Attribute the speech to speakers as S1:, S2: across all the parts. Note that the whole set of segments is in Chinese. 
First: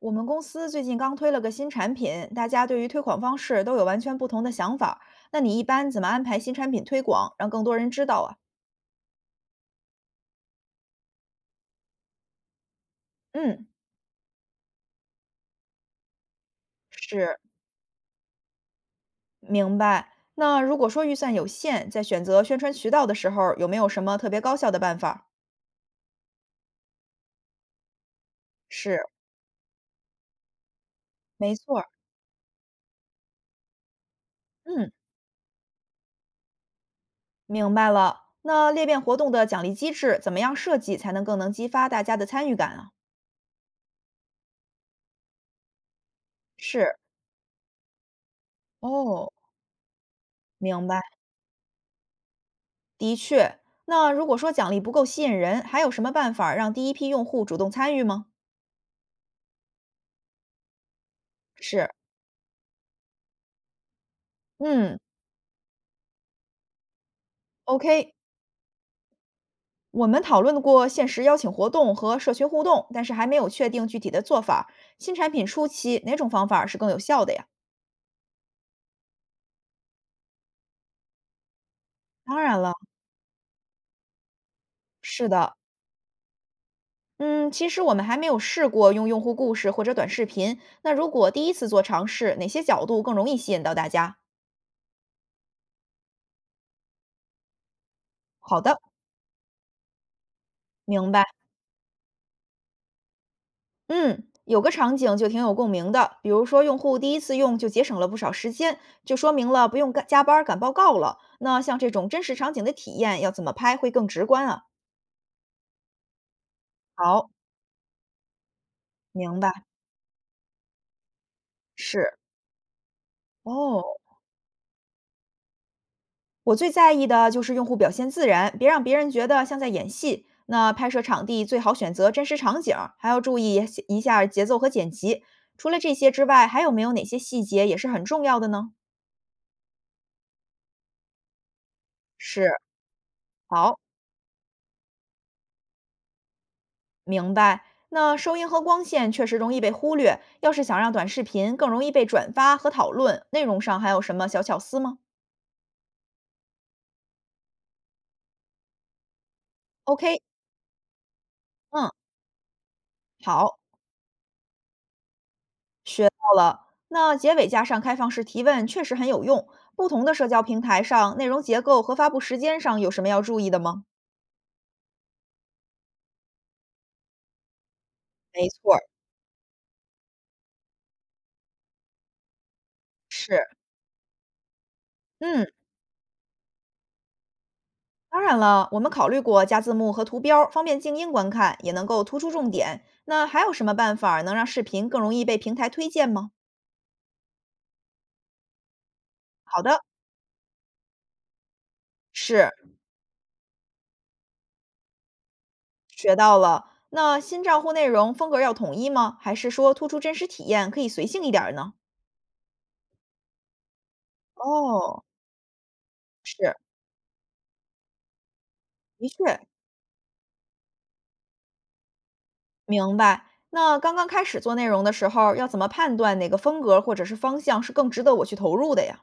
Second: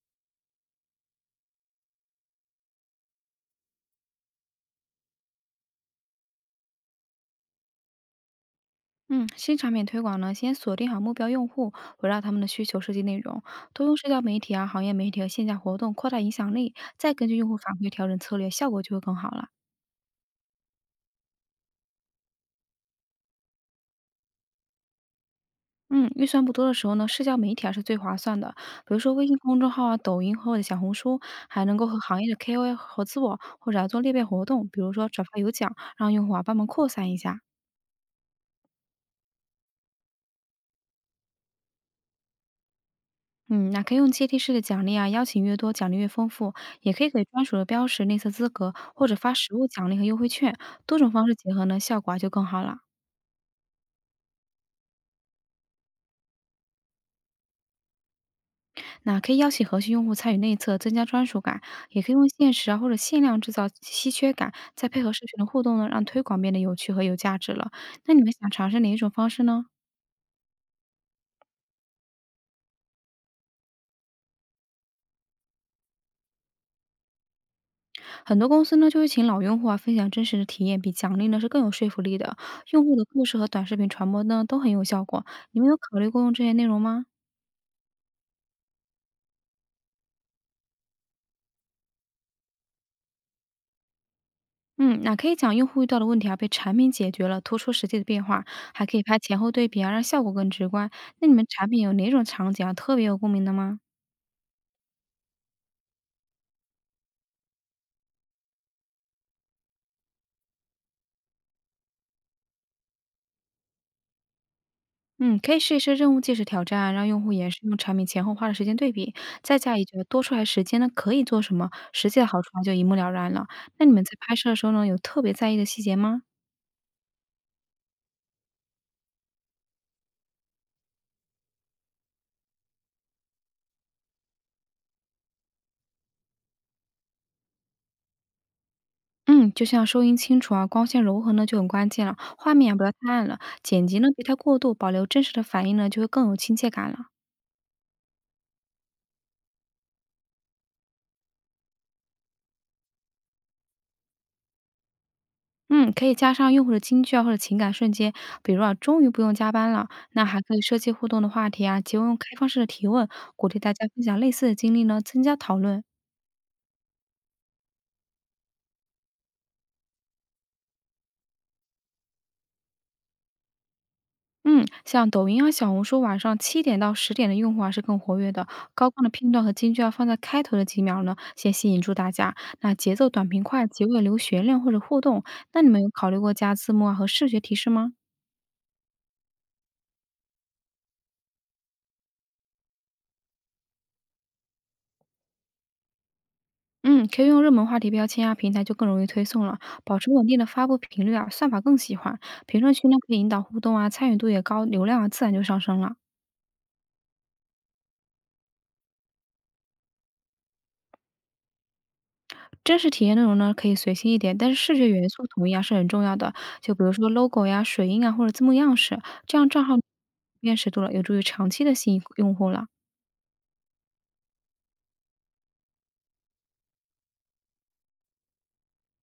S1: 我们公司最近刚推了个新产品，大家对于推广方式都有完全不同的想法儿。那你一般怎么安排新产品推广，让更多人知道啊？
S2: 嗯，新产品推广呢，先锁定好目标用户，围绕他们的需求设计内容，
S1: 嗯，
S2: 多用社交媒体啊、行业媒体和线下活动扩大影响力，再根据
S1: 是，
S2: 用户反馈调整策略，效果就会更好了。
S1: 明白。那如果说预算有限，在选择宣传渠道的时候，有没有什么特别高效的办法儿？
S2: 嗯，预算不多的时候呢，社交媒体啊是最划算的，比如
S1: 是，
S2: 说微信公众号啊、抖音或者小红书，
S1: 没
S2: 还
S1: 错
S2: 能够
S1: 儿。
S2: 和行业的 KOL 合作，或者啊做裂变活动，比
S1: 嗯，
S2: 如说转发有奖，让用户啊帮忙扩散一下。
S1: 明白了。那裂变活动的奖励机制怎么样设计才能更能激发大家的参与感啊？
S2: 嗯，那可以用阶梯式的奖励啊，邀请越多，奖励越丰富，也
S1: 是，
S2: 可以给专属的标识内测资格，或者
S1: 哦，
S2: 发实物奖励和优惠券，
S1: 明
S2: 多
S1: 白。
S2: 种方式结合呢，效果啊就更好了。
S1: 的确，那如果说奖励不够吸引人，还有什么办法让第一批用户主动参与吗？
S2: 那可以邀请核心用户参与内测，增加专属感，
S1: 是，
S2: 也可以用限时啊或者限量制造稀缺感，再
S1: 嗯
S2: 配合社群的互动呢，让推广变得有趣和有价值了。
S1: ，OK，
S2: 那你们想尝试哪一种方式呢？
S1: 我们讨论过限时邀请活动和社群互动，但是还没有确定具体的做法儿。新产品初期哪种方法是更有效的呀？
S2: 很多公司呢就会请老用户啊分享真实的体验，比奖励呢是更有说服力的。
S1: 当然了，
S2: 用户的故事和短视频传播呢都很有效果。
S1: 是的，
S2: 你们有考虑过用这些内容吗？
S1: 嗯，其实我们还没有试过用用户故事或者短视频。那如果第一次做尝试，哪些角度更容易吸引到大家？
S2: 嗯，那可以讲用户遇到的问题啊，被产品解决了，突出实际的变化，
S1: 好的，
S2: 还可以拍前后对比啊，让效果更直观。
S1: 明白。
S2: 那你们产品有哪种场景啊，特别有共鸣的吗？
S1: 嗯，有个场景就挺有共鸣的，比如说用户第一次用就节省了不少时间，就说明了不用赶加班儿赶报告了。那像这种真实场景的体验，要怎么拍会更直观啊？
S2: 嗯，可以试一试任务计时挑战啊，让用户
S1: 好，
S2: 也是用产品前后花的时间对比，
S1: 明
S2: 再
S1: 白，
S2: 加一句啊多出来时间呢可以做什么，实
S1: 是
S2: 际的好处啊就一目了然了。那你
S1: 哦。
S2: 们在拍摄的时候呢，有特别在意的细节吗？
S1: 我最在意的就是用户表现自然，别让别人觉得像在演戏。那拍摄场地最好选择真实场景儿，还要注意一下节奏和剪辑。除了这些之外，还有没有哪些细节也是很重要的呢？
S2: 嗯，就像收音清楚啊，光线柔和呢就很关键了，
S1: 是，
S2: 画面也不要太暗了，
S1: 好。
S2: 剪辑呢别太过度，保留真实的反应呢就会更有亲切感了。
S1: 明白。那收音和光线确实容易被忽略，要是想让短视频更容易被转发和讨论，内容上还有什么小巧思吗
S2: 嗯，可以加上用户的金句啊，或者情感瞬间，比如啊，终于不用加班了。
S1: ？OK，
S2: 那还可以设计互动的话题啊，
S1: 嗯，
S2: 结合用开放式的提问，鼓励
S1: 好，
S2: 大家分享类似的经历呢，增加讨论。
S1: 到了。那结尾加上开放式提问确实很有用。不同的社交平台上，内容结构和发布时间上有什么要注意的吗？
S2: 嗯，像抖音啊、小红书晚上7点到10点的用户啊是更活跃的，
S1: 没错儿，
S2: 高光的片段和金句要放在开头的几秒呢，先吸引住大家。那节奏短
S1: 是，
S2: 平快，结尾留悬念或者互动。
S1: 嗯，
S2: 那你们有考虑过加字幕啊和视觉提示吗？
S1: 当然了，我们考虑过加字幕和图标，方便静音观看，也能够突出重点。那还有什么办法儿能让视频更容易被平台推荐吗？
S2: 嗯，可以用热门话题标签啊，平台就更容易推送了。
S1: 好的，
S2: 保持稳定的发布频率啊，算法更喜欢。
S1: 是。
S2: 评论区呢可以引导互动啊，参与度也高，流量啊自然就上升了。
S1: 学到了。那新账户内容风格要统一吗？还是说突出真实体验，可以随性一点儿呢？
S2: 真实体验内容呢可以随心一点，但是视觉
S1: 哦，
S2: 元素统一啊是很重要的。
S1: 是，
S2: 就比如说 logo 呀、水印啊或者字幕样式，
S1: 的
S2: 这
S1: 确，
S2: 样账号辨识度了，有助于长期的吸引用户了。
S1: 明白。那刚刚开始做内容的时候，要怎么判断哪个风格或者是方向是更值得我去投入的呀？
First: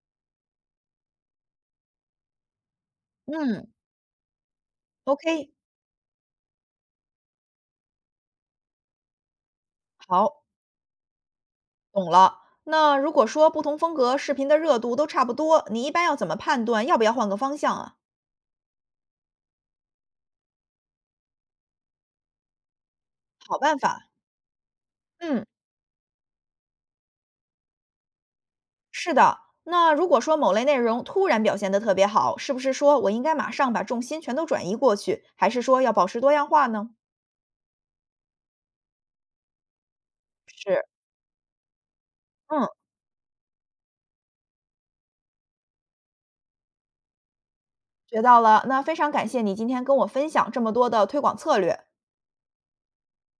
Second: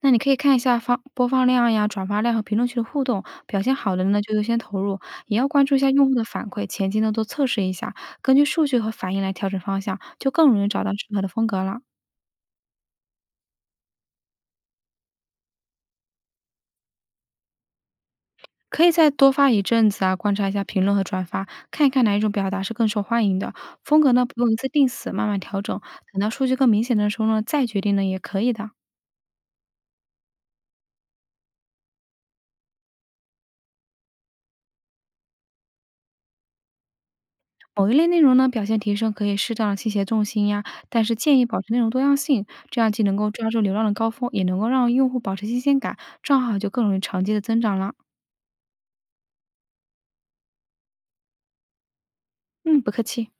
S2: 那你可以看一下放播放量呀、转发量和评论区的互动，表
S1: 嗯
S2: 现好的呢就优先投入，也要
S1: ，OK，
S2: 关注一下用户的反馈，前期呢多测试一下，根据数据和反应来调整方向，就
S1: 好，
S2: 更容易找到适合的风格了。
S1: 懂了。那如果说不同风格视频的热度都差不多，你一般要怎么判断要不要换个方向啊？
S2: 可以再多发一阵子啊，观察一下评论和转发，看一看哪一种表达是更受欢迎的。
S1: 好办
S2: 风
S1: 法，
S2: 格呢不用一次定死，慢慢
S1: 嗯。
S2: 调整，等到数据更明显的时候呢，再决定呢也可以的。
S1: 是的，那如果说某类内容突然表现得特别好，是不是说我应该马上把重心全都转移过去，还是说要保持多样化呢？
S2: 某一类内容呢，表现提升可以适当的倾斜重心呀，
S1: 是，
S2: 但是建议保持内容多样性，
S1: 嗯，
S2: 这样既能够抓住流量的高峰，也能够让用户保持新鲜感，账号就更容易长期的增长了。
S1: 学到了。那非常感谢你今天跟我分享这么多的推广策略。
S2: 嗯，不客气。